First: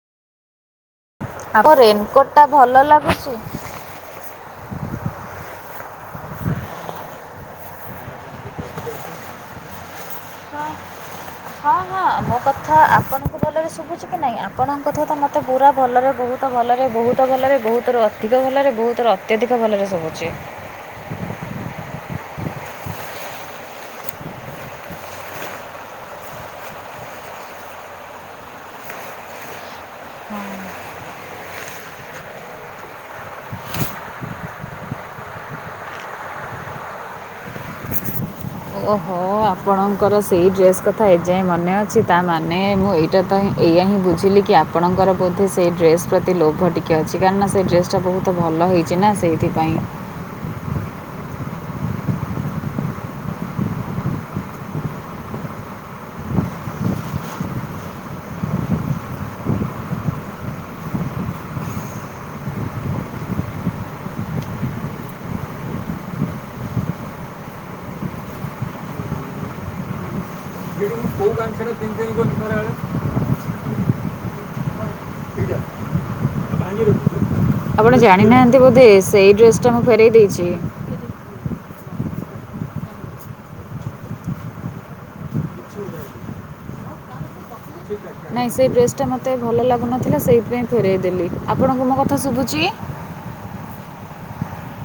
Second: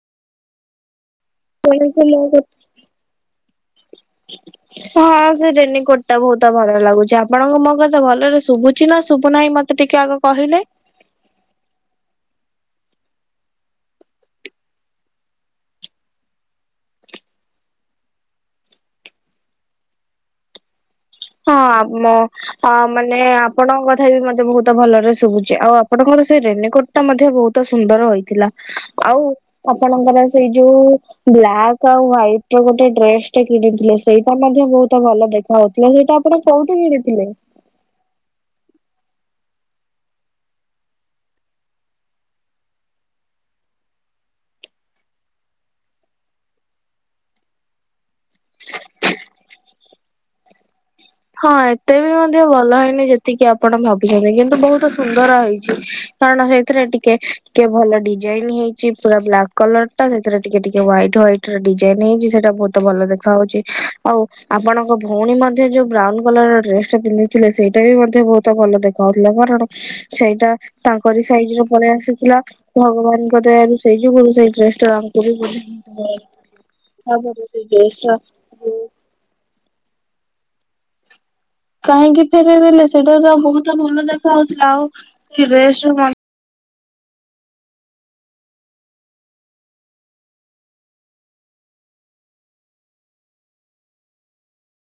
ମୋ ଆପଣଙ୍କୁ ରେନ୍କୋଟ ଟା କଥା ଭଲ ଲାଗୁଚି? [inaudible] ହଁ ସେ ରେନି କୋଟ ଟା ବହୁତ ଭଲ ଲାଗୁଛି ଆପଣଙ୍କ ମୋ କଥା ଭଲରେ ଶୁଭୁଛି ନା ଶୁଭୁନାହିଁ ମତେ ଟିକି ଆଗ କହିଲେ ହଁ ହଁ ହଁ ମୋ କଥା ଆପଣଙ୍କୁ ଭଲରେ ଶୁଭୁଛି କି ନାହିଁ ଆପଣଙ୍କ କଥା ତ ମତେ ପୁରା ଭଲରେ ବହୁତ ତ ଭଲରେ ବହୁତ ଭଲରେ ବହୁତ ର ଅଧିକ ଭଲରେ ବହୁତ ର ଅତ୍ୟଧିକ ଭଲରେ ସବୁଛି। ହଁ ମୁ ଅ ମାନେ ଆପଣଙ୍କ କଥା ବି ମତେ ବହୁତ ଭଲରେ ଶୁଭୁଛି ଆଉ ଆପଣଙ୍କର ସେ ରେନକୋଟ ମଧ୍ୟ ବହୁତ ସୁନ୍ଦର ହୋଇଥିଲା ଆଉ ଆପଣଙ୍କର ସେଇ ଯୋଉ ବ୍ଲାକ୍ ଆଉ ହ୍ଵାଇଟ ର ଗୋଟେ ଡ୍ରେସ ଟେ କିଣିଥିଲେ ସେଇଟା ମଧ୍ୟ ବହୁତ ଭଲ ଦେଖା ହଉ ସେଇଟା ଆପଣ କୋଉଠୁ ଭିଣି ଥିଲେ? ଓହୋ ଆପଣଙ୍କର ସେଇ ଡ୍ରେସ୍ କଥା ଏଯାଏଁ ମନେ ଅଛି ତାମାନେ ମୁଁ ଏଇ ଏଇଟା ତ ହିଁ ଏଇା ହିଁ ବୁଝିଲି କି ଆପଣଙ୍କର ବୋଧେ ସେଇ ଡ୍ରେସ ପ୍ରତି ଲୋଭ ଟିକେ ଅଛି କାରଣ ନା ସେ ଡ୍ରେସ୍ ଚ ବହୁତ ଭଲ ହେଇଛି ନା ସେଇଥିପାଇଁ। ହଁ ଏତେ ବି ମଧ୍ୟ ଭଲ ହେଇନି ଯେତିକି ଆପଣ ଭାବୁଛନ୍ତି କିନ୍ତୁ ବହୁତ ସୁନ୍ଦର ହେଇଛି। କାରଣ ସେଥିରେ ଟିକେ ଟିକେ ଭଲ ଡିଜାଇନ ହେଇଛି ପୁରା ବ୍ଲାକ୍ କଲର ଟ ସେଥିରେ ଟିକେ ଟିକେ ହ୍ୱାଇଟ ହ୍ଇଟ ଡିଜାଇନ ହେଇଛି ସେଇଟା ବହୁତ ଭଲ ଦେଖା ହଉଛି ଆଉ ଆପଣଙ୍କ ଭଉଣୀ ମଧ୍ୟ ଯୋଉ ବ୍ରାଉନ କଲର ଡ୍ରେସ ଟା ପିନ୍ଧିଥିଲେ ସେଇଟା ବି ମଧ୍ୟ ବହୁତ ଭଲ ଦେଖାଉଥିଲା କାରଣ ସେଇଟା ଏଇଟା ମୁଁ ତାଙ୍କରି କୋଉ ସାଇଜ ର ଗାମୁଛାଟା ପିନ୍ଧି ପଳେଇ ଦେବି କହିଲୁ ଆସିଥିଲା ଖରାବେଳେ? ଭଗବାନଙ୍କ ଦୟାରୁ ସେଇ ଯୁଗୁରୁ ସେଇ ଡ୍ରେସ ଟା ଏଇଟା। ତାମ ହବ ରୋଷେଇ ଆପଣ ଜାଣିନାହାନ୍ତି ବୋଧେ ସେଇ ଡ୍ରେସ ଟା ମୁଁ ଫେରଇ ଦେଇଚି। କାହିଁକି ଫେରେଇ ଦେଲେ ସେଇଟା ତ ବହୁତ ଭଲ ଦେଖା ହଉଥିଲା ଆଉ ସେଇ ଡ୍ରେସ ଟା ମା ନାଇଁ ସେଇ ଡ୍ରେସ୍ ଟା ମୋତେ ଭଲ ଲାଗୁନଥିଲା ସେଇପାଇଁ ଫେରଇ ଦେଲି ଆପଣଙ୍କୁ ମୋ କଥା ଶୁବୁଚି?